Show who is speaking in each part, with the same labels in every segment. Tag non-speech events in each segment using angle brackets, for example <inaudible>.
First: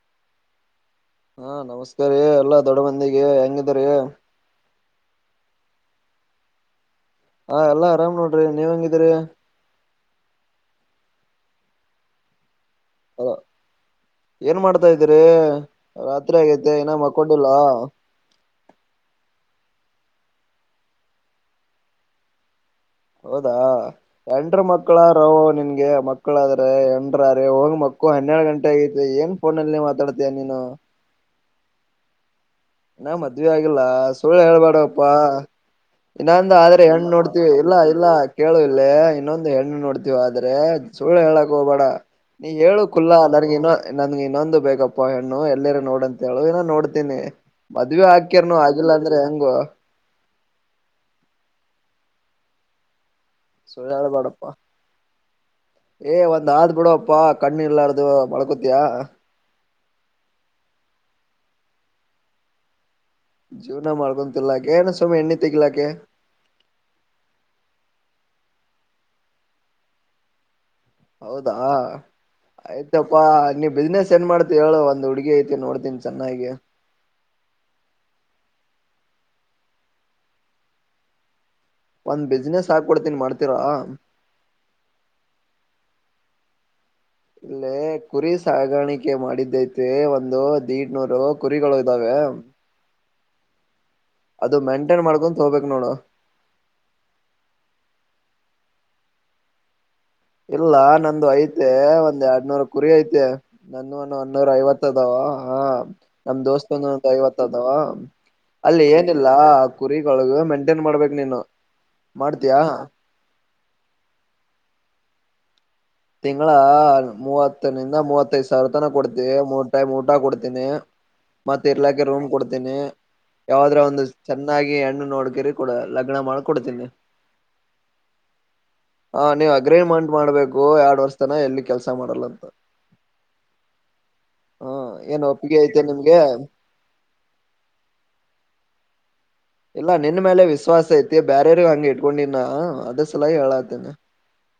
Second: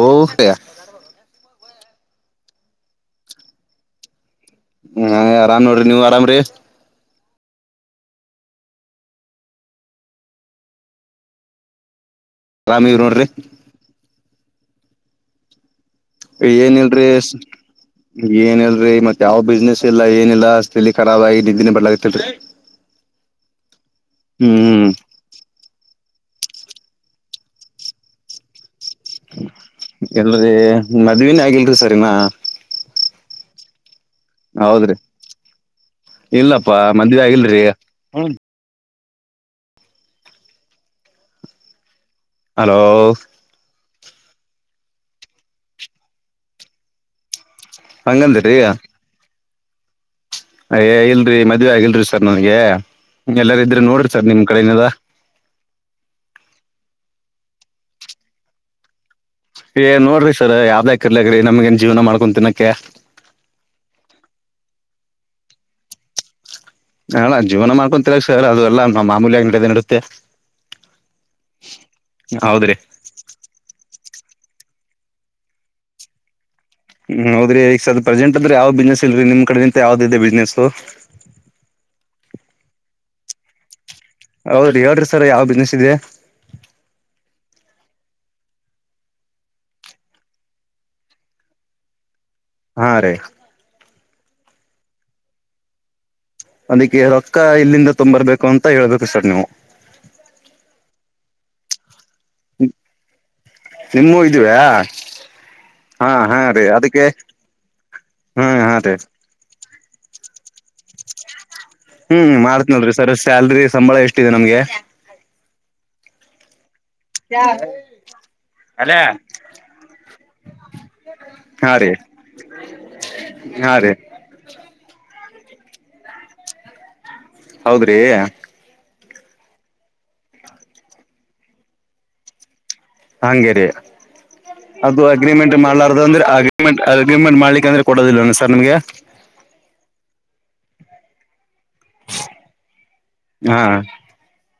Speaker 1: ಓ ಸ <unintelligible>
Speaker 2: ಹಾ, ನಮಸ್ಕಾರಿಎಲ್ಲಾ ದೊಡ್ಡ ಮಂದಿಗೆ ಹೆಂಗದೀರಿ.
Speaker 1: ಹ್ಮ, ಆರಾಮ್ ನೋಡ್ರಿ ನೀವ್ ಆರಾಮ್ರಿ
Speaker 2: ಹಾ, ಎಲ್ಲಾ ಆರಾಮ್ ನೋಡ್ರಿ ನೀವ್ ಹಂಗಿದೀರಿ.
Speaker 1: ರಾಮಿವ ನೋಡ್ರಿ, -
Speaker 2: ಏನ್ ಮಾಡ್ತಾ ಇದ್ದೀರಿ.
Speaker 1: ಏನ್ ಇಲ್ರಿ, ಏನ್ ಇಲ್ರಿಮತ್ತ್ ಯಾವ ಬಿಸ್ನೆಸ್ ಇಲ್ಲ ಏನಿಲ್ಲಾ ತಲಿಕರಾಬ ಆಗಿ ನಿದ್ದಿನೇ ಬರ್ಲತಿಲ್ರಿ.
Speaker 2: ಹೌದಾ, ಎಂಡ್ರು ಮಕ್ಕಳಾರ ನಿನ್ಗೆ ಮಕ್ಕಳಾದ್ರೆ ಎನ್ರ ರ ಹೋಗ್ ಮಕ್ಕು ಹನ್ನೆರಡು ಗಂಟೆ. ಗ ಏನ್ ಫೋನಲ್ಲಿ ಮಾತಾಡ್ತೀಯ ನೀನು.
Speaker 1: ಸರಿನಾ <unintelligible>
Speaker 2: ಇನ್ನಾ ಮದ್ವಿ ಆಗಿಲ್ಲ ಸುಳ್ಳು
Speaker 1: ಹೌದ್ರಿ
Speaker 2: ಹೇಳ್ಬೇಡಪ್ಪಾ ಇನ್ನಂದು
Speaker 1: ಇಲ್ಲಪ್ಪಾ
Speaker 2: ಆದ್ರೆ ಹೆಣ್ಣು
Speaker 1: ಮದ್ವೆ
Speaker 2: ನೋಡ್ತಿವಿ.
Speaker 1: ಆಗಿಲ್ರಿ
Speaker 2: ಇಲ್ಲ- ಇಲ್ಲ ಕೇಳುವ ಇಲ್ಲೇ ಇನ್ನೊಂದು ಹೆಣ್ಣು ನೋಡ್ತಿವಿಆದ್ರೆ ಸುಳ್ಳು ಹೇಳಕ್ ಹೋಗ್ಬೇಡ. ನೀ
Speaker 1: ಹಲೋ
Speaker 2: ಹೇಳಕುಲ್ಲಾ ನನಗ ನನ್ಗೆ ಇನ್ನೊಂದು ಬೇಕಪ್ಪಾ ಹೆಣ್ಣು ಎಲ್ಲಿರ ನೋಡಂತ ಹೇಳು ಏನ ನೋಡ್ತೀನಿ. ಮದ್ವೆ
Speaker 1: ಹಂಗಂದ್ರಿ
Speaker 2: ಹಾಕ್ಯಾರ್ನು ಆಗಿಲ್ಲ ಅಂದ್ರೆ ಹೆಂಗೋ
Speaker 1: ಏಯ್ ಇಲ್ರಿಮದ್ವೆೆ ಆಗಿಲ್ರಿ ಸರ್ ನನ್ಗೆ. ಎಲ್ಲಾರ ಇದ್ರೆ ನೋಡ್ರಿ ಸರ್ ನಿಮ್ ಕಡೆಲ್ಲಾ
Speaker 2: ಏಯ್, ಒಂದ್ ಆದ್ ಬಿಡೋಪ್ಪಾ ಕಣ್ಣು ಇಲ್ಲಾರ್ದು ಮಡಳ್ಕೊತೀಯ.
Speaker 1: ಏ ನೋಡ್ರಿ ಸರ್ ಯಾವ್ದ್ಯಾಕ್ ಇರ್ಲಕಿ ನಮಗ ಏನ್ ಜೀವನ ಮಾಡ್ಕೋಂ ತಿನ್ನಕ್ಕೆೆ.
Speaker 2: ಲಾಕ ಸುಮ್ಮ ಎಣ್ಣ ತಗಲಾಕ <unintelligible>
Speaker 1: ಹ ಜೀವನ ಮಾಡ್ಕೊಂತ ಸರ್ ಅದು ಎಲ್ಲ ನಮ್ಮ ಮಾಮೂಲ್ಯ ನಡದೆ ನಡುತ್ತೆ.
Speaker 2: ಹೌದಾ,
Speaker 1: ಹೌದ್ರಿ
Speaker 2: ಆಯ್ತಪ್ಪಾ ನೀ ಬಿಸ್ನೆಸ್ ಏನ್ ಮಾಡ್ತತಿವಿ ಹೇಳ ಒಂದ ಹುಡುಗಿ ಐತಿ ನೋಡ್ತಿನಿ ಚೆನ್ನಾಗಿ.
Speaker 1: ಹ್ಮ್, ಹೌದ್ರಿ ಈಗ ಸರ್ ಪ್ರೆಸೆಂಟ್ ಅಂದ್ರ ಯಾವ್ದ ಬಿಸ್ನೆಸ್ ಇಲ್ರಿ, ನಿಮ್ ಕಡೆ ನಿಂತ ಯಾವ್ದ ಇದೆ ಬಿಸ್ನೆಸ್.
Speaker 2: ಒಂದ್ ಬಿಸ್ನೆಸ್ ಹಾಕ್ ಕೊಡ್ತೀನಿ ಮಾಡ್ತೀರಾ..
Speaker 1: ಹೌದ್ರಿ, ಹೇಳ್ರಿ ಸರ್ ಯಾವ ಬಿಸ್ನೆಸ್ ಇದೆ.
Speaker 2: ಇಲ್ಲೇ ಕುರಿ ಸಾಗಾಣಿಕೆ ಮಾಡಿದ್ದೈತಿ ಒಂದು ದಿಡ್ನೂರು ಕುರಿಗಳು ಇದ್ದಾವೆ.
Speaker 1: ಹಾ, ರಿ
Speaker 2: ಅದು ಮೆಂಟೈನ್ ಮಾಡ್ಕೊಂತ ಹೋಗ್ಬೇಕ ನೋಡು.
Speaker 1: ಅದಕ್ಕೆ ರೊಕ್ಕ ಎಲ್ಲಿಂದ ತಂಬರ್ಬೇಕು ಅಂತ ಹೇಳ್ಬೇಕು ಸರ್ ನೀವು.
Speaker 2: ಇಲ್ಲ ನಂದು ಐತೆ ಒಂದ ಎರಡ್ ನೂರ ಕುರಿ ಐತೆ ನಂದ ಒಂದ
Speaker 1: ನಿಮ್ಮೂ
Speaker 2: ನೂರ
Speaker 1: ಇದವ್ಯಾ
Speaker 2: ಐವತ್ ಅದಾವ. ಹಾ
Speaker 1: ಹಾ ಹಾ
Speaker 2: ನಮ್
Speaker 1: ರೀ
Speaker 2: ದೋಸ್ತ್
Speaker 1: ಅದಕ್ಕೆ
Speaker 2: ಒಂದ ಐವತ್ತ ಅದವಾ
Speaker 1: ಹ್ಮ್ ಹಾ
Speaker 2: ಅಲ್ಲಿ
Speaker 1: ರೀ
Speaker 2: ಏನಿಲ್ಲ ಕುರಿಗಳು ಮೇಂಟೇನ್ ಮಾಡ್ಬೇಕು ನೀನು.
Speaker 1: ಹ್ಮ್,
Speaker 2: ಮಾಡ್ತೀಯಾ
Speaker 1: ಮಾಡ್ತ್ನಲ್ರಿ ಸರ್ ಸ್ಯಾಲ್ರಿ ಸಂಬಳ ಎಷ್ಟಿದೆ ನಮ್ಗೆ. -
Speaker 2: ತಿಂಗಳಾ,, ಮೂವತ್ತರಿಂದ ಮೂವತ್ತೈದು್ ಸಾವಿರ ತನ
Speaker 1: ಹಾ
Speaker 2: ಕೊಡ್ತೀವಿ ಮೂರಟೈಮ್ ಊಟ ಕೊಡ್ತೀನಿ. ಮತ್ತ
Speaker 1: ರೀ
Speaker 2: ಇರ್ಲಾಕ ರೂಮ್ ಕೊಡ್ತೀನಿ.
Speaker 1: ಹಾ
Speaker 2: ಯಾವದ್ರ
Speaker 1: ರೀ
Speaker 2: ಒಂದು ಚೆನ್ನಾಗಿ ಹೆಣ್ಣು ನೋಡ್ ಕೊಡ ಲಗ್ನ ಮಾಡಿ ಕೊಡ್ತೀನಿ.
Speaker 1: ಹೌದ್ರಿ, -
Speaker 2: ಹ, ನೀವ್ ಅಗ್ರೇಮಂಟ್ ಮಾಡ್ಬೇಕು ಎರಡ್ ವರ್ಷ ತನ ಎಲ್ಲಿ ಕೆಲ್ಸ ಮಾಡಲ್ಲ ಅಂತ.
Speaker 1: ಹಂಗೇರಿ
Speaker 2: ಹ
Speaker 1: ಅದು
Speaker 2: ಏನ್
Speaker 1: ಅಗ್ರಿಮೆಂಟ್
Speaker 2: ಒಪ್ಪಿಗೆ ಐತೆ
Speaker 1: ಮಾಡ್ಲಾರು
Speaker 2: ನಿಮ್ಗೆ
Speaker 1: ಅಂದ್ರೆ, ಅಗ್ರಿಮೆಂಟ್- ಅಗ್ರಿಮೆಂಟ್ ಮಾಡ್ಲಿಲ್ಲ ಅಂದ್ರೆ ಕೊಡೋದಿಲ್ಲ ಸರ್ ನಿಮ್ಗೆ
Speaker 2: ಇಲ್ಲ ನಿನ್ ಮೇಲೆ ವಿಶ್ವಾಸ ಐತಿ ಬೇರ್ರ ಹಂಗಗೆ ಇಟ್ಕೊಂಡಿನ ಅ
Speaker 1: ಹಾ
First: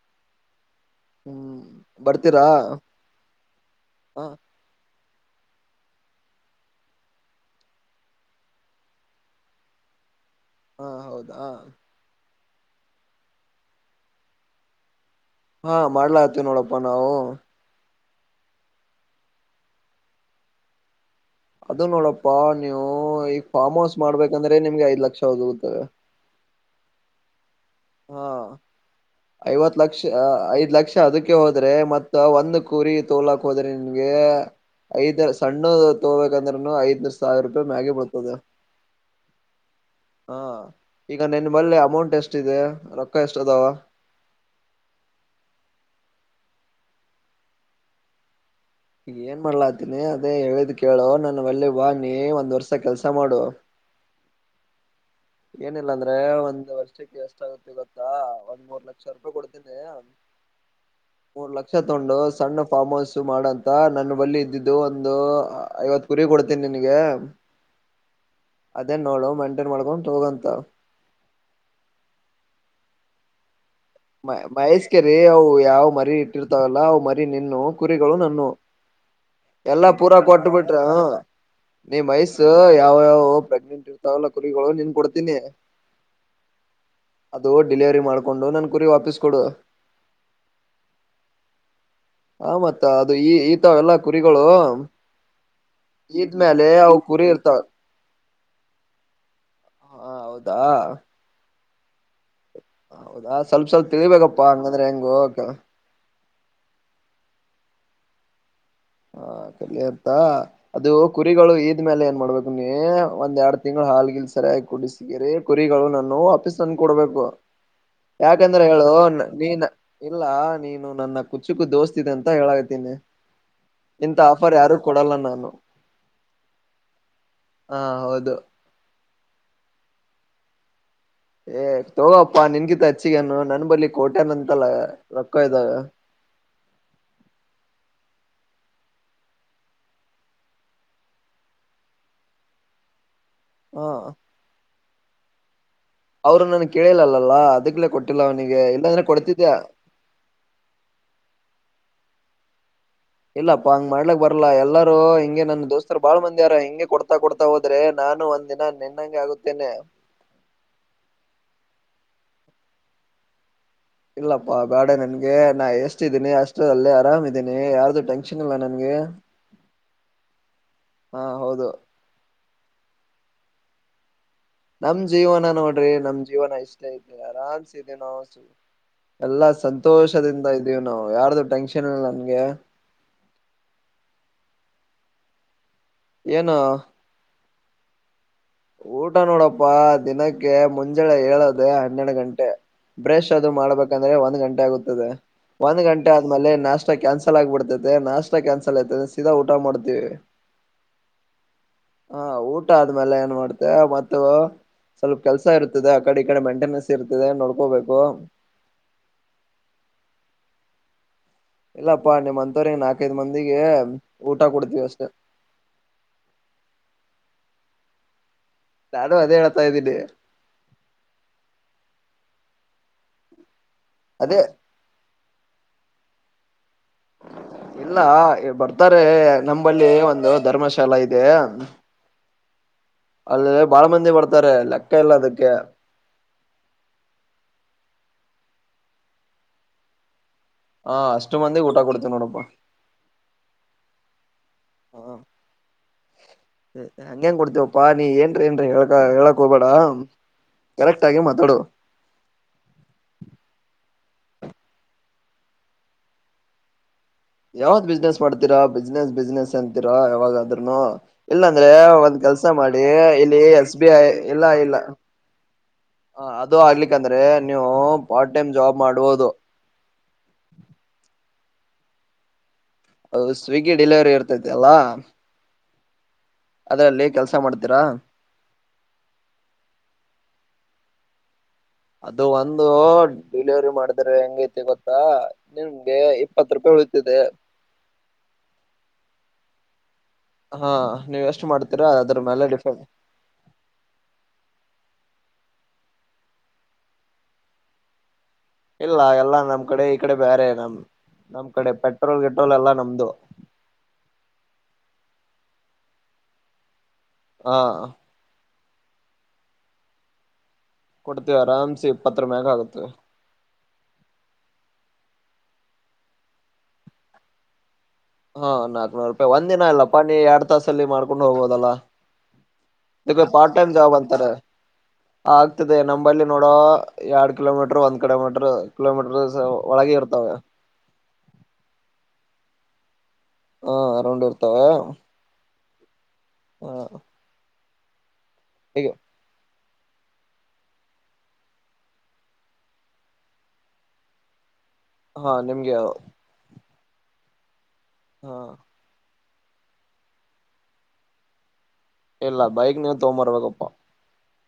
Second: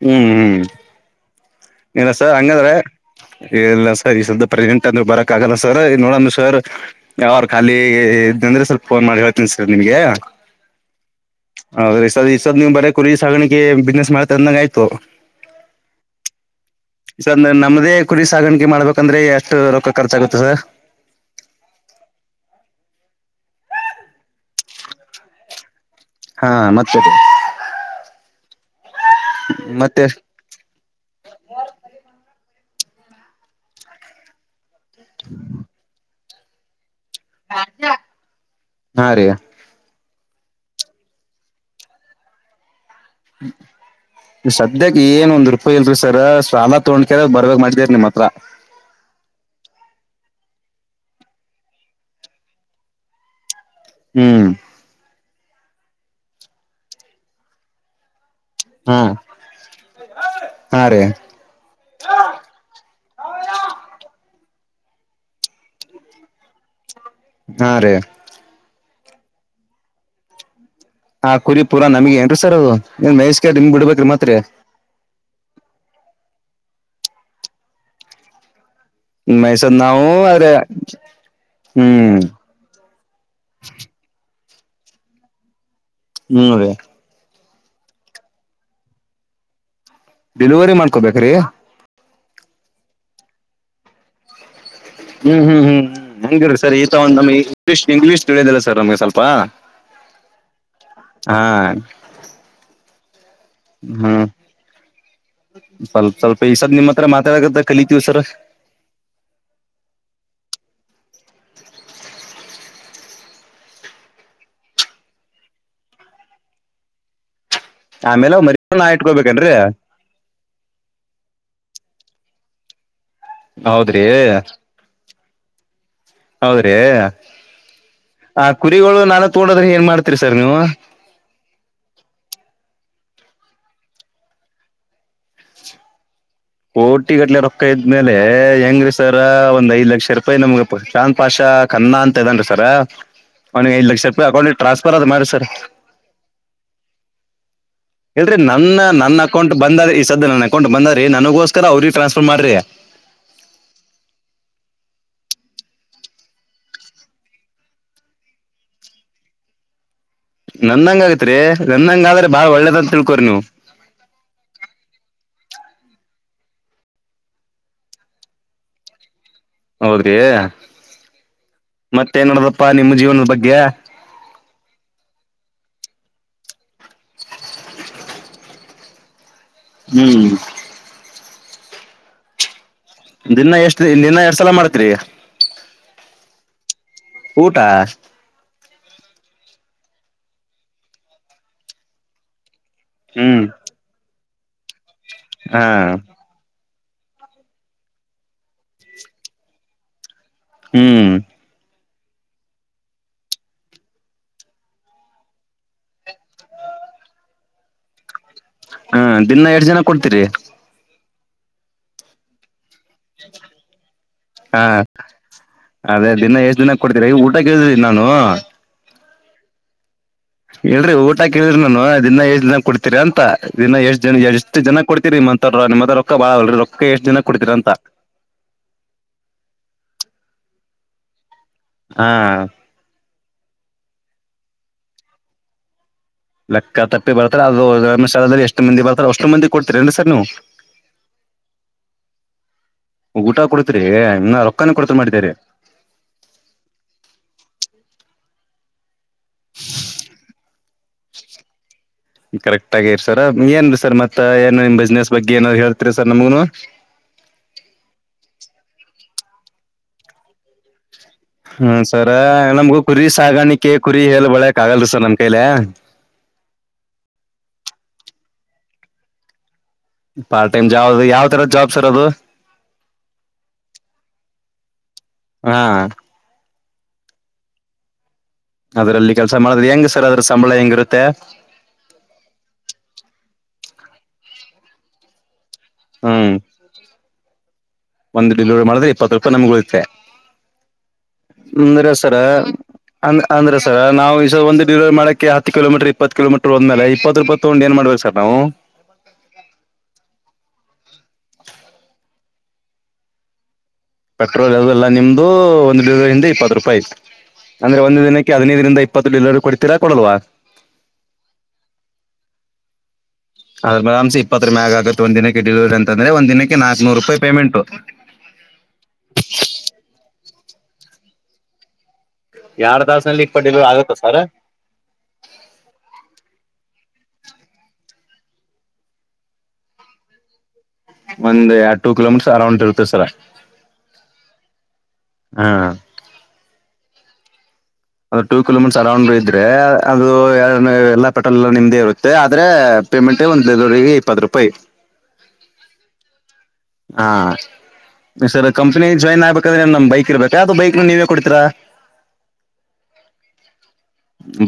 Speaker 1: ಹ್ಮ್ ಹ್ಮ್
Speaker 2: ಹ್ಮ್
Speaker 1: ಇಲ್ಲ ಸರ್
Speaker 2: ಬರ್ತೀರಾ
Speaker 1: ಹಂಗಾದ್ರ ಇಲ್ಲ ಸರ್
Speaker 2: ಹ
Speaker 1: ಈ ಸವಲ್ದ ಪ್ರೆಸೆಂಟ್ ಬರಕ್ ಆಗಲ್ಲ ಸರ್ ನೋಡ ಸರ್ ಅವ್್ರ ಖಾಲಿ ಇದ್ದಂದ್ರೆ ಸ್ವಲ್ಪಫೋನ್ ಮಾಡಿ ಹೇಳ್ತೀನಿ ಸರ್ ನಿಮಗೆ
Speaker 2: ಹ ಹೌದಾ
Speaker 1: <unintelligible> ಹೌದೆ ಈದ ನೀ್ ಬರ ಕುರಿ ಸಾಗಿಕೆ ಬಿಸ್ನೆಸ್ ಮಾಡತ ಅಂದಂಗ ಆಯ್ತು
Speaker 2: ಹಾ ಮಾಡ್ಲಾ ಆತವ ನೋಡಪ್ಪ
Speaker 1: ಸರ್ಂದ ನಮದೇ ಕುಡಿ ಸಾಗಾಣಿಕೆ ಮಾಡ್ಬೇಕಂದ್ರೆ ಎಷ್ಟು ರೊಕ್ಕ ಖರ್ಚಾಗುತ್ತೆ ಸರ್
Speaker 2: ಅದು ನೋಡಪ್ಪಾ ನೀವು ಈಗ ಫ್ಮ್ ಹೌಸ್ ಮಾಡ್ಬೇಕಂದ್ರೆ ನಿಮ್ಗೆ ಐದ್ ಲಕ್ಷದಗುತ್ತವೆ
Speaker 1: ಹಾ ಮತ್ತರಿ <unintelligible>
Speaker 2: ಹಾ ಐವತ್ ಲಕ್ಷ
Speaker 1: ಮತ್ತೆ
Speaker 2: ಐದ್ ಲಕ್ಷ ಅದಕ್ಕೆ ಹೋದ್ರೆ ಮತ್ತ ಒಂದು ಕುರಿ ತೋಲಾಕ್ ಹೋದ್ರೆ ನಿನ್ಗೆ ಐದ್ ಸಣ್ಣ ತೋಬೇಕಂದ್ರನು ಐದ್ನ ಸಾವಿರ ರೂಪಾಯಿ ಮ್ಯಾಗೆ ಬರ್ತದೆ
Speaker 1: ಹಾ ರೀ
Speaker 2: ಹಾ ಈಗ ನಿನ್ ಬಲ್ಲ ಅಮೌಂಟ್ ಎಷ್ಟಿದೆ ರ
Speaker 1: ಸದ್ಯಕ್ಕೆ ಏನ್ ಒಂದ್ ರೂಪಾಯಿ ಇಲ್ರಿ ರ ಸಾಲ ತೊೊಂಡ್ಕ ಬರ್ಬೇಕಕ್ ಮಾಡಿದೀರ್ ನಿಮ್ಮ್ ಹತ್ರ.
Speaker 2: ಈ ಏನ್ ಮಾಡ್ಲಾತೀನಿ ಅದೇ ಹೇಳಿದ್ ಕೇಳೋ ನನ್ನ ಒಳ್ಳೆ ಬಾಣಿ ಒಂದ್ ವರ್ಷ ಕೆಲ್ಸ ಮಾಡು.
Speaker 1: ಹ್ಮ್.
Speaker 2: ಏನಿಲ್ಲ ಅಂದ್ರೆ ಒಂದ್ ವರ್ಷಕ್ಕೆ ಎಷ್ಟ ಆಾಗುತ್ತೆ ಗೊತ್ತಾ. ಒಂದ್ ಮೂರ್
Speaker 1: ಹಾ
Speaker 2: ಲಕ್ಷ ರೂಪಾಯಿ ಕೊಡ್ತೀನೆ.
Speaker 1: ಹಾ ರೀ
Speaker 2: ಮೂರ್ ಲಕ್ಷ ತೊಂಡು ಸಣ್ಣ ಫಾರ್ಮ್ ಹೌಸ್ ಮಾಡಂತ ನನ್ನ ಬಲ್ಲಿಿ ಇದ್ದ. ಇದು ಒಂದು ಐವತ್ ಕುರಿ ಕೊಡ್ತೀನಿ ನಿನಗೆ.
Speaker 1: ಹಾ ರೇ.
Speaker 2: ಅದೇನ್ ನೋಡ ಮೈಂಟೈನ್ ಮಾಡ್ಕೊಂಡು ತೋಗಂತ.
Speaker 1: ಹ ಕುರಿ ಪುರ ನಮಗೆ ಏನ್ ಸರ್ ಮಹೇಶ್ಗೆ.
Speaker 2: ಮ ಮಹೇಶ್ಗೆರಿ ಅವು ಯಾವ್ ಮರಿ. ಇಟ್ಟಿರ್ತಾವಲ್ಲ ಅವು ಮರಿ ನಿನ್ನ ಕುರಿಗಳು ನನ್ನು.
Speaker 1: ಮೈಸದ್
Speaker 2: ಎಲ್ಲಾ
Speaker 1: ನಾವು
Speaker 2: ಪೂರಾ ಕೊಟ್ಟ
Speaker 1: ಆದ್ರೆ
Speaker 2: ಬಿಿಟ್ರ ನೀ್
Speaker 1: ಹ್ಮ್
Speaker 2: ಮಯಸ್ಸ ಯಾವ್ಯಾವ್ ಪ್ರೆಗ್ನೆಂಟ್ ಇರ್ತಾವಲ್ಲ. ಕುರಿಗಳು ನೀನ್ ಕೊಡ್ತೀನಿ.
Speaker 1: ಹ್ಮ್ ಅದೇ.
Speaker 2: ಅದು ಡಿಲಿವರಿ ಮಾಡ್ಕೊಂಡು ನನ್ ಕುರಿ ವಾಪಸ್ ಕೊಡುುವ.
Speaker 1: ಡೆಲಿವರಿ ಮಾಡ್ಕೊಬೇಕ್ರೀ.
Speaker 2: ಆ ಮತ್ತ ಅದು ಈ ಈತಾವ ಎಲ್ಲಾ ಕುರಿಗಳು.
Speaker 1: ಹ್ಮ್ ಹ್ಮ್ ಹ್ಮ್ ಹ್ಮ್ ಹಂಗಿರಿ
Speaker 2: ಇದ್ಮೇಲೆ
Speaker 1: ಸ ಈತ
Speaker 2: ಅವು
Speaker 1: ಒ್
Speaker 2: ಕುರಿ
Speaker 1: ನಮ್ ಇ್್
Speaker 2: ಇರ್ತಾವ
Speaker 1: <unintelligible> ಇಂಗ್ಲಲಿಷ್ ತಿಳಿದಿಲ್ಲ ಸರ್ಮಗೆ ಸ್ವಲ್ಪ.
Speaker 2: ಹ ಹೌದಾ
Speaker 1: ಹಾ.
Speaker 2: ಹೌದಾ ಸ್ವಲ್ಪ ಸ್ವಲ್ಪ
Speaker 1: ಹ್ಮ್
Speaker 2: ತಿಳಬೇಕಪ್ಪಾ ಹಂಗಂದ್ರೆ ಹೆಂಗು.
Speaker 1: ಸ್ವಲ್ಪ ಸ್ವಲ್ಪ ಈ ಸ ನಿಮ್ಮ ಹತ್ರ ಮಾತಾಡಕತ್ತ ಕಲಿತೀವಿ ಸರ್.
Speaker 2: ಹ ಕಲ ಅತ ಅದು ಕುರಿಗಳು ಇದ್ಮೇಲೆ ಏನ್ ಮಾಡ್ಬೇಕು ನೀ. ಒಂದ್ ಎರಡ್ ತಿಂಗಳು ಹಾಲ್ಗಿಲ್ ಸರಿಯಾಗಿ ಕುಡಿಸಗರಿ ಕುರಿಗಳು ನಾನ ವಾಪೀಸ್ ನನ್ ಕೊಡ್ಬೇಕು.
Speaker 1: ಆಮೇಲೆ ಮರಿ
Speaker 2: ಯಾಕಂದ್ರೆ
Speaker 1: ನಾ
Speaker 2: ಹೇಳು
Speaker 1: ಇಟ್ಕೋಬೇಕೇನ್ರಿ
Speaker 2: ನೀನ್ ಇಲ್ಲ ನೀನು ನನ್ನ ಕುಚಕ್ಕೂ ದೋಸ್ತಿ. ಅಂತ ಹೇಳತೀನಿ
Speaker 1: ಹೌದ್ರಿ
Speaker 2: ಇಂತ ಆಫರ್ ಯಾರು ಕೊಡಲ್ಲ ನಾನು.
Speaker 1: ಹೌದ್ರಿ
Speaker 2: ಹಾ ಹೌದು
Speaker 1: ಆ ಕುರಿಗಳು ನಾನು ತೋೊಂಡದ್ರೆ ಏನ್ ಮಾಡ್ತ. ರಿ ಸರ್ ನೀವು.
Speaker 2: ಏ ತಗೋಪ್ಪಾ ನಿನ್ಗಿಂತ ಹಚ್ಚಿಗನು ನನ್ ಬರ್ಲಿ ಕೋಟೆನಂತಲ್ಲ ರೊಕ್ಕ ಇದಾಗ.
Speaker 1: ಕೋಟಿ ಗಟ್ಲೆ ರೊಕ್ಕ ಇದ್ಮೇಲೆ ಹೆಂಗ್ರೀ ಸರ್ ಒಂದ್ ಐದ್ ಲಕ್ಷ ರೂಪಾಯಿ ನಮ್ಗೆ ಶಾನ್ ಪಾಶ. ಕನ್ನ ಅಂತ ಇದನ್ರಿ ಸರ್ ಅವ್ನಿಗೆ
Speaker 2: ಹ
Speaker 1: ಐದ್ ಲಕ್ಷ ರೂಪಾಯಿ ಅಕೌಂಟ್ ಟ್ರಾನ್ಸ್ಫರ್ ಅದ್ ಮಾಡಿ ಸರ್.
Speaker 2: ಅವರು ನನ್ು ಕೇಳಲಲ್ಲಲ್ಲ ಅದಕ್ಕೆ.
Speaker 1: ಹೇಳರಿ ನನ್ನ ನನ್ನ ಅಕೌಂಟ್ ಬಂದ ಈ ಸದ ನನ್ನ ಅಕೌಂಟ್ ಬಂದ ರೀ ನನಗೋಸ್ಕರ ಅವ್ರ ಟ್ರಾನ್ಸ್ಫರ್. ಟ್ರಾನ್ಸ್ಫರ್ ಮಾಡಿ
Speaker 2: ಇಲ್ಲಾಪ್ಪಾ ಹಂಗ್ ಮಾಡ್ಲಕ್ ಬರ್ಲ್ಲ ಎಲ್ಲಾರರು ಹಿಂಗೆ ನನ್ ದೋಸ್ತರು ಬಾಳ್ ಮಂದಿ ಯಾರ ಹಿಂಗೆ ಕೊಡ್ತಾ ಕೊಡ್ತಾ ಹೋದ್ರೆ ನ ನಾನು ಒಂದ್ ದಿನ ನಿೆನ್ನಂಂಗ ಆಗುತ್ತೇನೆ.
Speaker 1: ನಂದಂಗ ಆಗೇತ್ರಿ ನಂದಂಗ ಆದ್ರೆ ಬಾಳ್ ಒಳ್ಳೇದಂತ ತಿಳ್ಕೋ್ರಿ ನೀವು.
Speaker 2: ಇಲ್ಲಪ್ಪಾ ಗಾಡ ನನ್ಗೆ ನಾ ಎಷ್ಟ್ದೀನಿ ಅಷ್ಟ ಅಲ್ಲಿ ಆರಾಮ್್ದೀನಿ ಯಾರ್ದು ಟೆನ್ಷನ್ ಇಲ್ಲ ನನ್ಗೆ. ಹ.
Speaker 1: ಹೌದ್ರಿ
Speaker 2: ಹೌದು
Speaker 1: ಮತ್ತೆನಡ. ಪ್ಪಾ ನಿಮ್ಮ ಜೀವನದ ಬಗ್ಗೆ.
Speaker 2: ನಮ್ ಜೀವನ ನೋಡ್ರಿ ನಮ್ ಜೀವನ ಇಷ್ಟೇ ಇದ್ದನ ಅರನ್ಸಿದೀನೋಸು. ಎಲ್ಲಾ
Speaker 1: ಹ್ಮ್
Speaker 2: ಸಂತೋಷದಿಂದ ಇದೀವಿ ನಾವು ಯಾರ್ದು ಟೆನ್ಷನ್ ಇಲ್ಲ ನನ್ಗೆ.
Speaker 1: ನಿನ್ನಾ ಎಷ್ಟ ನಿನ್ನ ಎರಡ್ ಸಲ ಮಾಡ್ತಿರಿ.
Speaker 2: ಏನು.
Speaker 1: ಊಟ.
Speaker 2: ಊಟ ನೋಡಪ್ಪಾ ದಿನಕ್ಕೆ ಮುಂಜಳೆ ಹೇಳ್ದ ಹನ್ನೆಡು ಗಂಟೆ. ಬ್ರಷ್
Speaker 1: ಹ್ಮ್
Speaker 2: ಅದು ಮಾಡ್ಬೇಕಂದ್ರೆ ಒಂದ್ ಗಂಟೆ ಆಗುತ್ತದೆ
Speaker 1: ಹಾ
Speaker 2: ಒಂದ್ ಗಂಟೆ ಆದ್ಮೇಲೆ ನಾಶ. ನಷ್ಟ ಕ್ಯಾನ್ಸಲ್ ಆಗ್ಬಿಡ್ತೈತೆ ನಾಷ್ಟ ಕ್ಯಾನ್ಸಲ್ ಆಯತೆ ಸೀದಾ ಊಟ ಮಾಡ್ತೀವಿ.
Speaker 1: ಹ್ಮ್
Speaker 2: ಹಾ ಊಟ ಆದ್ಮೇಲೆ ಏನ್ ಮಾಡ್ತೆ ಮ ಸ್ವಲ್ಪ ಕೆಲ್ಸ ಇರ್ತದೆ ಆ ಕಡೆ ಈ ಕಡೆ ಮೈಂಟೆನೆನ್ಸ್ ಇರ್ತದೆ ನೋಡ್ಕೋಬೇಕು
Speaker 1: ಹ್ಮ ದಿನಾ ಎರಡ್ ಜನ ಕೊಡ್ತೀರಿ
Speaker 2: ಎಲ್ಲಪ್ಪ ನಿಮ್ಮ ಅಂತ ಇತ್ತವ್ರ ನಾಕೈದು ಮಂದಿಗೆ ಊಟ
Speaker 1: ಹಾ
Speaker 2: ಕೊಡ್ತೀವಿ ಅಷ್ಟೆ
Speaker 1: ಕೇಳಿದೀಿ ನಾನು
Speaker 2: ನಾನು ಅದೇ ಹೇಳ್ತಾ ಇದ್ದೀನಿ
Speaker 1: ಹೇಳ್ರಿ ಊಟಾ ಇ ಹೇಳ್ರಿ ನಾನು ದಿನ ಏಷ್ಟ ದಿನ ಕುಡ್ತಿೀರಿ ಅಂತ ಇದನ್ನ ಎಷ್ಟ್ ಜ
Speaker 2: ಅದೇ
Speaker 1: ಎಷ್ಟ ಜನ ಕೊಡ್ತಿೀರಿ ಅಂತ ನಿಮ್ಮದ ರೊಕ್ಕ ಬಾಳ ಅಲ್ರಿ ರೊಕ್ಕ ಎಷ್ಟ್ ಜನ ಕೊಡ್ತೀರ ಅಂತ
Speaker 2: ಇಲ್ಲ ಬರ್ತಾರೆ ನಂಬಲ್ಲಿ ಒಂದು ಧರ್ಮಶಾಲಾ ಇದೆ
Speaker 1: ಹಾ
Speaker 2: ಅಲ್ಲ ಬಾಳ ಮಂದಿ ಬರ್ತಾರೆ ಲೆಕ್ಕ ಇಲ್ಲ ಅದಕ್ಕೆ
Speaker 1: ಲೆಕ್ಕ ತಪ್ಪಿ ಬರ್ತಾರೆ ಅದು ಗಥಾಲದಲ್ಲಿ ಎಷ್ಟು ಮಂದಿ ಬರ್ತಾರೆ ಅಷ್ಟೊ ಮಂದಿ ಕೊಡ್ತೀರ ನ್ರಿ ಸರ್ ನೀವು
Speaker 2: ಹಾ ಅಷ್ಟು ಮಂದಿ ಊಟ ಕೊಡ್ತೇವಿ ನೋಡ
Speaker 1: ಊಟ ಕೊಡ್ತ್ರಿ ಇನ್ನ ರೊಕ್ಕನ ಕೊಡ್ತ ಮಾಡಿದೇರಿ
Speaker 2: ಹ ಹಂ ಹೆಂಗ ಕೊಡ್ತೇವ ಪಾನಿ ಏನ್ರ ಏನ್ೀ ಹೇಳಕ ಹೇಳಕ್ ಹೋಗಬೇಡ ಕರೆಕ್ಟ್ ಆಗಿ ಮಾತಾಡುವ
Speaker 1: ಕರೆಕ್ಟ್ ಆಗೇ ಸರ್ ಏನ್ೀ ಸರ್ ಮತ್ತ ಏನು ನಿಮ್ ಬಿಸ್ನೆಸ್ ಬಗ್ಗೆ ಏನ ಹೇಳ್ತಿರಿ ಸರ್ ನಮಗನು
Speaker 2: ಯಾವದ್ ಬಿಸ್ನೆಸ್ ಮಾಡ್ತೀರಾ ಬಿಸ್ನೆಸ್ ಬಿಸ್ನೆಸ್ ಅಂತೀರಾ ಯಾವಾಗಾದ್ೂನು ಇಲ್ಲಾಂದ್ರೆ
Speaker 1: ಹ್ಮ ಸರ
Speaker 2: ಒಂದ ಕೆಲ್ಸ
Speaker 1: ನಮ್ಗೂ
Speaker 2: ಮಾಡಿ
Speaker 1: ಕುರಿ
Speaker 2: ಇಲ್ಲಿ
Speaker 1: ಸಾಗಾಣಿಕೆ
Speaker 2: ಎಸ್ ಬಿ
Speaker 1: ಕುರಿ
Speaker 2: ಐ
Speaker 1: ಹೇಲ್
Speaker 2: ಎಲ್ಲಾ
Speaker 1: ಬೆಳ್ಯಾಕ್
Speaker 2: ಇಲ್ಲ
Speaker 1: ಆಗಲ್ರಿ ಸರ್ ನಮ್ ಕೈಲೆ
Speaker 2: ಹ ಅದು ಆಗ್ಲಿಕ್ಕಂದ್ರೆ ನೀವು ಪಾರ್ಟ್ ಟೈಮ್ ಜಾಬ್ ಮಾಡುವುದು
Speaker 1: ಪಾರ್ಟ್ ಟೈಮ್ ಜಾ ಅದು ಯಾವ್ ತರದ ಜಾಬ್ ಸರ್ ಅದು
Speaker 2: ಹ ಸ್ವಿಗ್ಗಿ ಡೆಲಿವರಿ ಇರ್ತೈತಿ ಅಲ್ಲ
Speaker 1: ಹಾ
Speaker 2: ಅದ್ರಲ್ಲಿ ಕೆಲ್ಸ ಮಾಡ್ತೀರಾ
Speaker 1: ಅದ್ರಲ್ಲಿ ಕೆಲ್ಸ ಮಾಡದ ಹೆಂಗ ಸರ್ ಅದ್ರ ಸಂಬಳ ಹೆಂಗಿರುತ್ತೆ
Speaker 2: ಅದು ಒಂದು ಡಿಲಿವರಿ ಮಾಡಿದ್ರ ಹೆಂಗೈತಿ ಗೊತ್ತಾ ನಿಮ್ಗೆ
Speaker 1: ಹ್ಮ್
Speaker 2: ಇಪ್ಪತ್ ರೂಪಾಯಿ ಉಳಿತಿದೆ
Speaker 1: ಒಂದ ಡಿಲಿವರಿ ಮಾಡಿದ್ರೆ ಇಪ್ಪತ್ತು ರೂಪಾಯಿ ನಮ್ಗ ಉಳತೆೆ
Speaker 2: ಹಾ ನೀವ್ ಎಷ್ಟು ಮಾಡ್ತೀರಾ
Speaker 1: ಅಂದ್ರೆ ಸರ
Speaker 2: ಅದ್ರ ಮೇಲೆ ಡಿಫೆಂಡ್.
Speaker 1: ಅ ಅಂದ್ರೆ ಸರ ನಾವು ಈ ಒಂದು ಡಿಲಿವರಿ ಮಾಡಕ್ಕೆ ಹ ಕಿಲೋಮಟರ್ ಇಪ್ಪ ಕಿೋಮೀರ್ ಒಂದೇ ಇಪ್ಪತ್ತು ರೂಾಯ ತಗೊಂಡ ಏನ್ ಮಾಡಬೇಕ ಸರ್ ನಾವು
Speaker 2: ಇಲ್ಲ ಎಲ್ಲಾ ನಮ್ ಕಡೆ ಈ ಕಡೆ ಬೇರೆ ನಮ್ ನಮ್ ಕಡೆ ಪೆಟ್ರೋಲ್ ಗಟ್ರೋಲ್ ಎಲ್ಲಾ ನಮ್ದು
Speaker 1: ಪೆಟ್ರೋಲ್ ಅದುಲ್ಲಾ ನಿಮ್ದು ಒಂದು್ ಲೀರ್ಂದ ಇಪ್ಪತ್ತು ರೂಪಾಯಿ ಐ
Speaker 2: ಹಾ
Speaker 1: ಅಂದ್ರೆ ಒಂದ್ ದಿನಕ್ಕೆ ಹದಿನೈದರಿಂದ ಇಪ್ಪತ್ತು ಲಲರ್ ಕೊಡ್ತೀರಾ ಕೊಡಲ್ವ
Speaker 2: ಕೊಡ್ತೀವಿ ಅರನ್ಸಿ ಇಪ್ಪತ್ರರ ಮ್ಯಾಾಗ ಆಗುತ್ತೆ
Speaker 1: ಅದ ಮೇಾಮ್ ಇಪ್ಪತ್ತ ರ ಮ್ಯಾಗ ಆಗುತ್ತೆ ಒಂದ್ ದಿನಕ್ಕೆ ಡೆಲಿವರಿ ಅಂದೆ ಒಂದಿನಕ್ಕೆ ನಾಕ್ೂ ರಪಾಯಿ ಪೇಮೆಂಟ್
Speaker 2: ಹಾ ನಾಕ್ನೂರು ರೂಪಾಯಿ ಒಂದ್ಿನ ಅಲ್ಲ ಪಾನಿ ಎರಡ್ ತಾಸಲ್ಲಿ ಮಾಡ್ಕೊಂಡು ಹೋಗೋದಲ್ಲಾ
Speaker 1: ಎರಡ್ ತಾಸನಲ್ಲಿ ಇಪ್ಪತ್ತು
Speaker 2: ಪಾರ್ಟ್
Speaker 1: ಡಿಲಿವರಿ
Speaker 2: ಟೈಮ್ ಜಾಬ್
Speaker 1: ಆಗುತ್ತಾ ಸರ್
Speaker 2: ಅಂತಾರೆ ಆಗ್ತದೆ ನಂಬಲ್ಲಿಿ ನೋಡೋ ಎರಡ್ ಕಿಲೋಮೀಟ್ರರ್ ಒಂದ್ ಕಿಲೋಮೀಟ್ರ ಕಿಲೋಮೀಟ್ರ ಒಳಗ ಇರ್ತಾವ
Speaker 1: ಒಂದ ಟೂ ಕಿಲೋಮೀಟರ್ ಅರೌಂಡ್ ಇರುತ್ತೆ ಸರ
Speaker 2: ಹಾ ಅರೌಂಡ್ ಇರ್ತಾವ
Speaker 1: ಹ್ಮ
Speaker 2: ಹಾ
Speaker 1: ಒಂದು ಟೂ ಕಿಲೋಮೀಟರ್ ಅರೌ್ ಇದ್ರೆ ಅದು ಎಲ್ಲಾ ಪೆಟ್ರೋಲ್ ಎಲ್ಲ ನಿಮ್ದೇ ಇರುತ್ತೆ ಆದ್ರೆ ಪೇಮೆಂಟ್ ಒಂದು ಡೆಲವರಿಗೆ ಇಪ್ಪತ್ತು ರೂಪಾಯಿ
Speaker 2: ಹಾ ನಿಮ್ಗೆ
Speaker 1: ಹಾ ಈ
Speaker 2: ಹಾ
Speaker 1: ಸರ್ ಕಂಪನಿ ಜಾಯಿನ್ ಆಗ್ಬೇಕ ಯ್ರೆ ನಮ್ೈ ಇರ್ಬೇಕ ಯವುದು ಬೈಕ್ ನೀವೇ ಕೊಡ್ೀರಾ
Speaker 2: ಇಲ್ಲ ಬೈಕ್ ನೀವು ತಗಂಬರ್ವಾಗಪ್ಪಾ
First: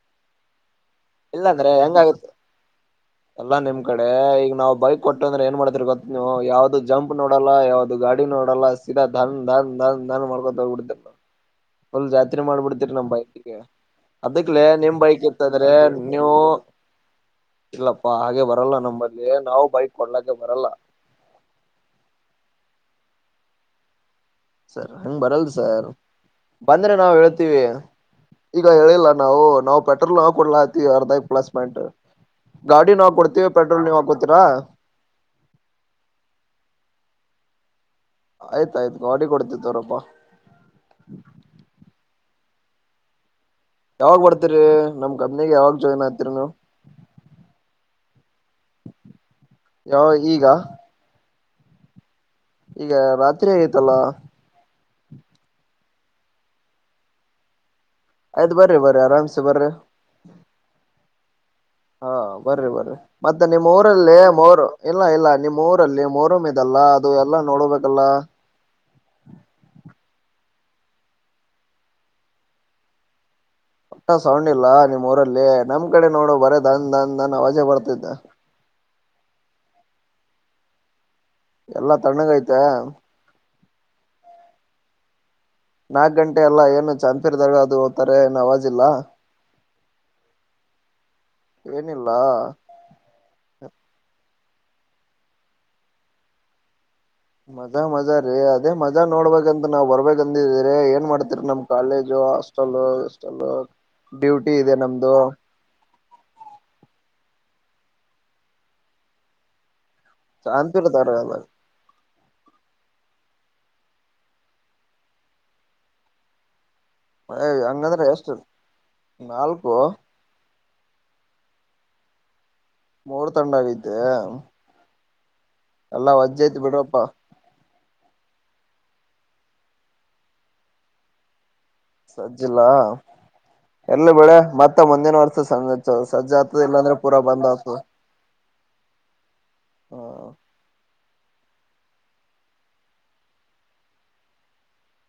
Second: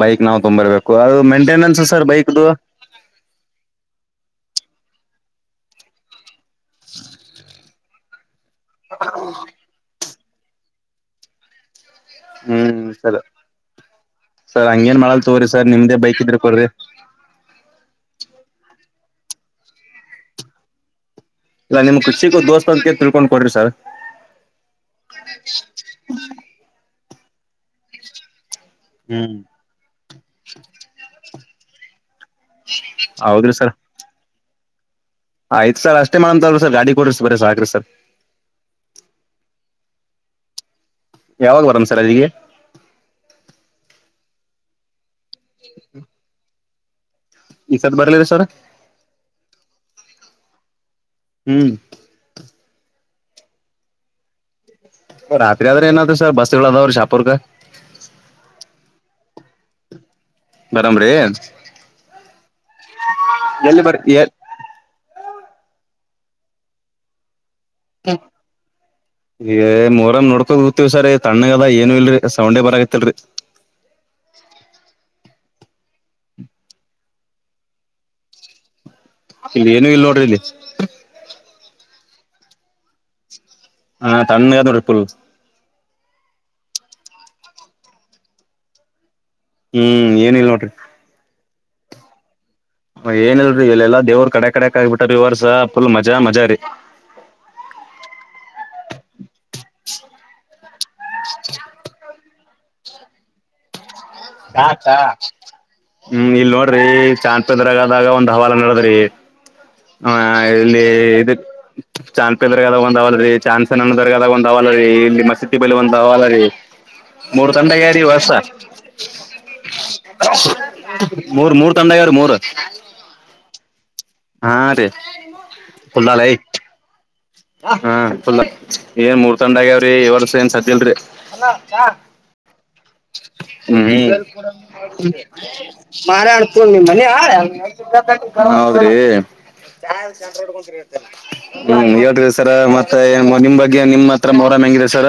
Speaker 1: ಬೈಕ್ ನಾವವು ತೊಂಬರ್ಬೇಕು ಅದು
Speaker 2: ಇಲ್ಲಾಂದ್ರೆ
Speaker 1: ಮೇಂಟೆನೆನ್ಸ್ ಸರ್
Speaker 2: ಹೆಂಗಾಗುತ್ತೆ
Speaker 1: ಬೈಕ್ದು
Speaker 2: ಎಲ್ಲ ನಿಮ್ ಕಡೆ ಈಗ ನಾವ್ ಬೈಕ್ ಕೊಟ್ಟುಂದ್ರೆ ಏನ್ ಮಾಡ್ತರ್ ಗೊತ್ತ ನೀವು ಯಾವ್ದದು ಜಂಪ್ ನೋಡಲ್ಲ ಯಾವ್ದದು ಗಾಡಿ ನೋಡಲ್ಲ ಸರಾ ಧನ್ ಧನ್ ಧನ್ ಧನ್ ಮಾಡ್ಕೊತ ಬಿಡ ಒಲ್ ಜಾತ್ರೆ
Speaker 1: ಹ್ಮ್
Speaker 2: ಮಾಡ್ಬಿಡ್ತಿೀರಿ ನಮ್
Speaker 1: ಸರ್
Speaker 2: ಬೈಕ್ಗೆ ಅದಕ್ಲೆೇ
Speaker 1: ಸರ್
Speaker 2: ನಿಮ್
Speaker 1: ಹಂಗೇನ್ ಮಾಡಲ್
Speaker 2: ಬೈಕ್
Speaker 1: ತಗೋರಿ ಸರ್
Speaker 2: ಇರ್ತದ್ರೆ
Speaker 1: ನಿಮ್ದೇ ಬೈಕ್
Speaker 2: ನೀವು
Speaker 1: ಇದ್ರೆ ಕೊಡ್ರಿ
Speaker 2: ಇಲ್ಲಪ್ಪಾ ಹಾಗೆ ಬರಲ್ಲ ನಮ್ಮ ಅಲ್ಲಿ ನಾವು ಬೈಕ್ ಕೊಡ್ಲಕ್ಕೆ ಬರಲ್ಲ
Speaker 1: ಇಲ್ಲ ನಿಮ್ ಖುಷಿಗ ದೋಸ್ತ ಅಂತ ತಿಳ್ಕೊಂಡ್ ಕೊಡ್ರಿ ಸರ್
Speaker 2: ಸರ್ ಹಂಗ ಬರಲ್ ಸರ್ ಬಂದ್ರೆ ನಾವವು ಹೇಳ್ತೀವಿ ಈಗ ಹೇಳಿಲ್ಲ
Speaker 1: ಹ್ಮ್
Speaker 2: ನಾವು ನಾವು ಪೆಟ್ರೋಲ್ ನವು ಕೊಡ್ಲಾ ಆತಿವಿ ಅರ್ಧೈಕ್ ಪ್ಲಸ್ ಪಾಯಿಂಟ್ ಗಾಡಿಿನವು ಕೊಡ್ತೀವಿ ಪೆಟ್ರೋಲ್ ನೀವ್ಕ ಕೊಡ್ತೀರಾ
Speaker 1: ಆಯ್ತು ಸ ಅಷ್ಟೇ ಮಾಡಂತವ್ರರು ಸರ್ ಗಾಡಿ ಕೊಡ್ರರಿಿ ಬರ ಸಾಕ್ರಿ ಸರ್
Speaker 2: ಆಯ್ತಾಯ್ತು ಅಾಡಿ ಕೊಡ್ತಿತ್ತು ಅವ್ರಪ್ಪಾ
Speaker 1: ಯಾವಾಗ ಬರಂ ಸರ್ ಅದಿಗೆ
Speaker 2: ಯಾವಾಗ್ ಬರ್ತೀರಿೀ ನಮ್ ಕಂಪ್ನಿಗೆ ಯಾವಾಗ ಜಾಯಿನ್ ಆಗ್ತಿೀರಿ ನೀ
Speaker 1: ಎದ ಬರ್ಲಿದೆ ಸರ್
Speaker 2: ಶಾವ ಈಗ
Speaker 1: ಹ್ಮ್
Speaker 2: ಈಗ ರಾತ್ರಿ ಆಗೈತಲ್ಲ
Speaker 1: ರಾತ್ರಿ ಆದ್ರೆ ಏನಾದ ಸರ್ ಬಸ್ಗಳ ಅದಾವ್ರ ಶಾಪೂರ್ಗ
Speaker 2: ಆಯ್ತು ಬರ್ರ ಬರ್ರ ಆರಾಮಸೆ ಬರ್ರ
Speaker 1: ಬರಾಮ್ರರಿ
Speaker 2: ಹಾ ಬನ್್ರರಿ ಬನ್್ರರಿ ಮತ್ತೆ ನಿಮ್ಮ್
Speaker 1: ಎಲ್ಲಿ ಬರ್
Speaker 2: ಊರಲ್ಲಿ ಅವರು ಎಲ್ಲಾ ಇಲ್ಲ ನೀ್ರಲ್ಲಿ ಮೋರ ಮ ಇದಲ್ಲಾ ಅದು ಎಲ್ಲಾ ನೋಡ್ಬೇಕಲ್ಲ
Speaker 1: ಮೂೋರಾಮ ನೋಡ್ಕೋ ್ ಸ ರೀ ತಣ್ಣಗ ಅದ ಏನು ಇಲ್ರರಿ ಸೌಂಡೇ ಬರ ಆತ್ತಲ್ರರಿ
Speaker 2: ಊಟ್ಟ ಸೌಂಡ್ ಇಲ್ಲ ನಿಮ್ಮ್ ಊರಲ್ಲಿ ನಮ್ ಕಡೆ ನೋಡು ಬರೇ ದನ್ ದನ್ ದನ್ ಅವಾಜೆ ಬರ್ತಿದ್ದೆ
Speaker 1: ಇಲ್ಲಿ ಏನು ಇಲ್ಲಿ ನೋಡ್ರಿ ಇಲ್ಲಿ
Speaker 2: ಎಲ್ಲಾ ತಣ್ಣಂಗ ಐತೆ
Speaker 1: ಹಾ ತ್ಣ ಯಾದ ರಪಲ್
Speaker 2: ನಾಕ್ ಗಂಟೆ ಅಲ್ಲ ಏನು ಚಂದ್ಪೀರ್ದಾರ್ ಅದು ಹದ್ತಾರೆ ಏನು ಅವವಾಜ ಇಿಲ್ಲ
Speaker 1: ಹ್ಮ್ ಏನ ಇಲ್ ನೋಡ್ರಿ
Speaker 2: ಏನಿಲ್ಲ
Speaker 1: ಏನಿಲ್ರರಿ ಇಲ್ಲೆಲ್ಲಾ ದೇವ್ರ ಕಡೆ ಕಡೆ ಆಗ್ಬಿಟ ಇವರ್ಸ ಫುಲ್ ಮಜಾ ಮಜಾ ರೀ
Speaker 2: ಮಜಾ ಮಜಾ ರ ಆದ ಅದೇ ಮಜಾ ನೋಡ್ಬೇಕಂತ ನಾವ್ ಬರ್ಬೇಕ ಅಂದಿದೀರಿ ಏನ್ ಮಾಡ್ತಿರಿ ನಮ್ ಕಾಲೇಜು ಹಾಸ್ಟೆಲ್ಲ್
Speaker 1: ಹತಾ ಹ್ಮ್ ಇಲ್ ನೋಡ್ರಿ ಚ ಬೆದರಗಾದಾಗ ಒಂದು್ ಹವಲು ನಡೆದ್ರಿ ಆ ಇಲ್ಲಿ
Speaker 2: ಚಾಂಪಿರ್ ದರ್ಗಾ
Speaker 1: ಇ
Speaker 2: ಅಲ್ಲ
Speaker 1: ಚಾನ್ಪೇದವರ್ಗದಾಗ ಒ್ ಅವವಲ್ಲ ರೀ ಚಾನ್ಸನ್ನ್ಣದವರ್ಗದಾಗ ಒಂದ ಅವಲ್ಲರಿ ಇಲ್ಲಿ ಮಸೀಟಿ ಬಳಿ ಒಂದ್ ಅವವಲ್ಲ ರೀ
Speaker 2: ಏ
Speaker 1: ಮೂರ್ ತಂಡಗಾರಿ
Speaker 2: ಹಂಗಂದ್ರೆ ಎಷ್ಟು
Speaker 1: ಹೊಸ
Speaker 2: ನಾಲ್ಕು
Speaker 1: ಮೂರ್ ಮೂರ್ ತಂಡ ಯವರು ಮೂರ
Speaker 2: ಮೂರ್ ತಂಡ ಆಗೈತಿ
Speaker 1: ಹಾ ರೀ
Speaker 2: ಎಲ್ಲಾ
Speaker 1: ಫುಲ್ಲಾಲೈ
Speaker 2: ವಜ್ಜಾಯತಿ ಬಿಡ್ರಪ್ಪಾ
Speaker 1: ಹಾ ಫುಲ್ ಏನ್ ಮೂರ್ ತಂಡ ಆಗ್ಯಾವ್ರಿ ಈ ವರ್ಷ ಏನ್ ಸದಿಲ್ರಿ
Speaker 2: ಸಜ್ಜಲಾ
Speaker 1: ಹ್ಮ
Speaker 2: ಸಜ್ ಸಜ್ಜ
Speaker 1: ಮಾರಾಯಣ
Speaker 2: ಆತದ
Speaker 1: ಪೂರ್ಣಿ
Speaker 2: ಇಲ್ಲಾಂದ್ರೆ
Speaker 1: ಮನೆ
Speaker 2: ಪೂರಾ
Speaker 1: ಯಾರ
Speaker 2: ಬಂದ್ ಆತದ
Speaker 1: ಹ ಹೌದ್ರಿ
Speaker 2: ಹ
Speaker 1: ಹ್ಮ ಸರ ಮತ್ತೆ ನಿಮ್ ಬಗ್ಗೆ ನಿಮ್ಮ್ ಹತ್ರ ಮರಾಮ್ ಹಂಗಿದೆ ಸರ.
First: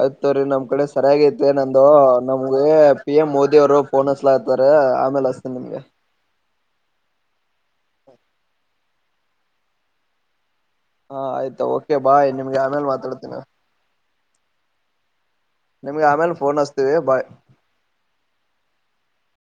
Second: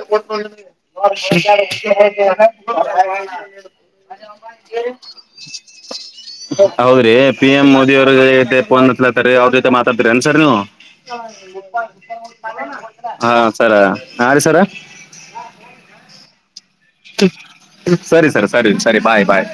Speaker 2: ಆಯ್ತ್ವ್ರೀ ನಮ್ ಕಡೆ ಸರಿಯಾಗಿ ತೆ ನಂದು ನಮ್ಗೆ ಪಿ ಎಂ ಮೋದಿ ಅವರು ಫೋನ್ ಹಸ್ಲ ಆತಾರೆ ಆಮೇಲೆ ಹಸ್ತೇನೆ ನಿಮ್ಗೆ
Speaker 1: ಹೌದ್ರಿ ಪಿ ಎಂ ಮೋದಿ ಅವ್ರತೆ ೋನ್ಲತಾರೆ ಅವ್ರ ಜೊತೆ ಮಾತಾಡ್ತೀರಿ ಅನ್ಸರ್ ನೀವು.
Speaker 2: ಹಾ ಆಯ್ತಾ ಓಕೆ ಬಾಯ್ ನಿಮ್ಗೆ ಆಮೇಲೆ
Speaker 1: ಹಾ
Speaker 2: ಮಾತಾಡ್ತೀನಿ
Speaker 1: ಸರ ಯ ರೀ ಸರ
Speaker 2: ನಿಮ್ಗೆ ಆಮೇಲೆ ಫೋನ್ ಅಸ್ತೆ
Speaker 1: ಸರಿ ಸರಿ ಸರಿ ಸರಿ ಬಾಯ್ ಬಾಯ್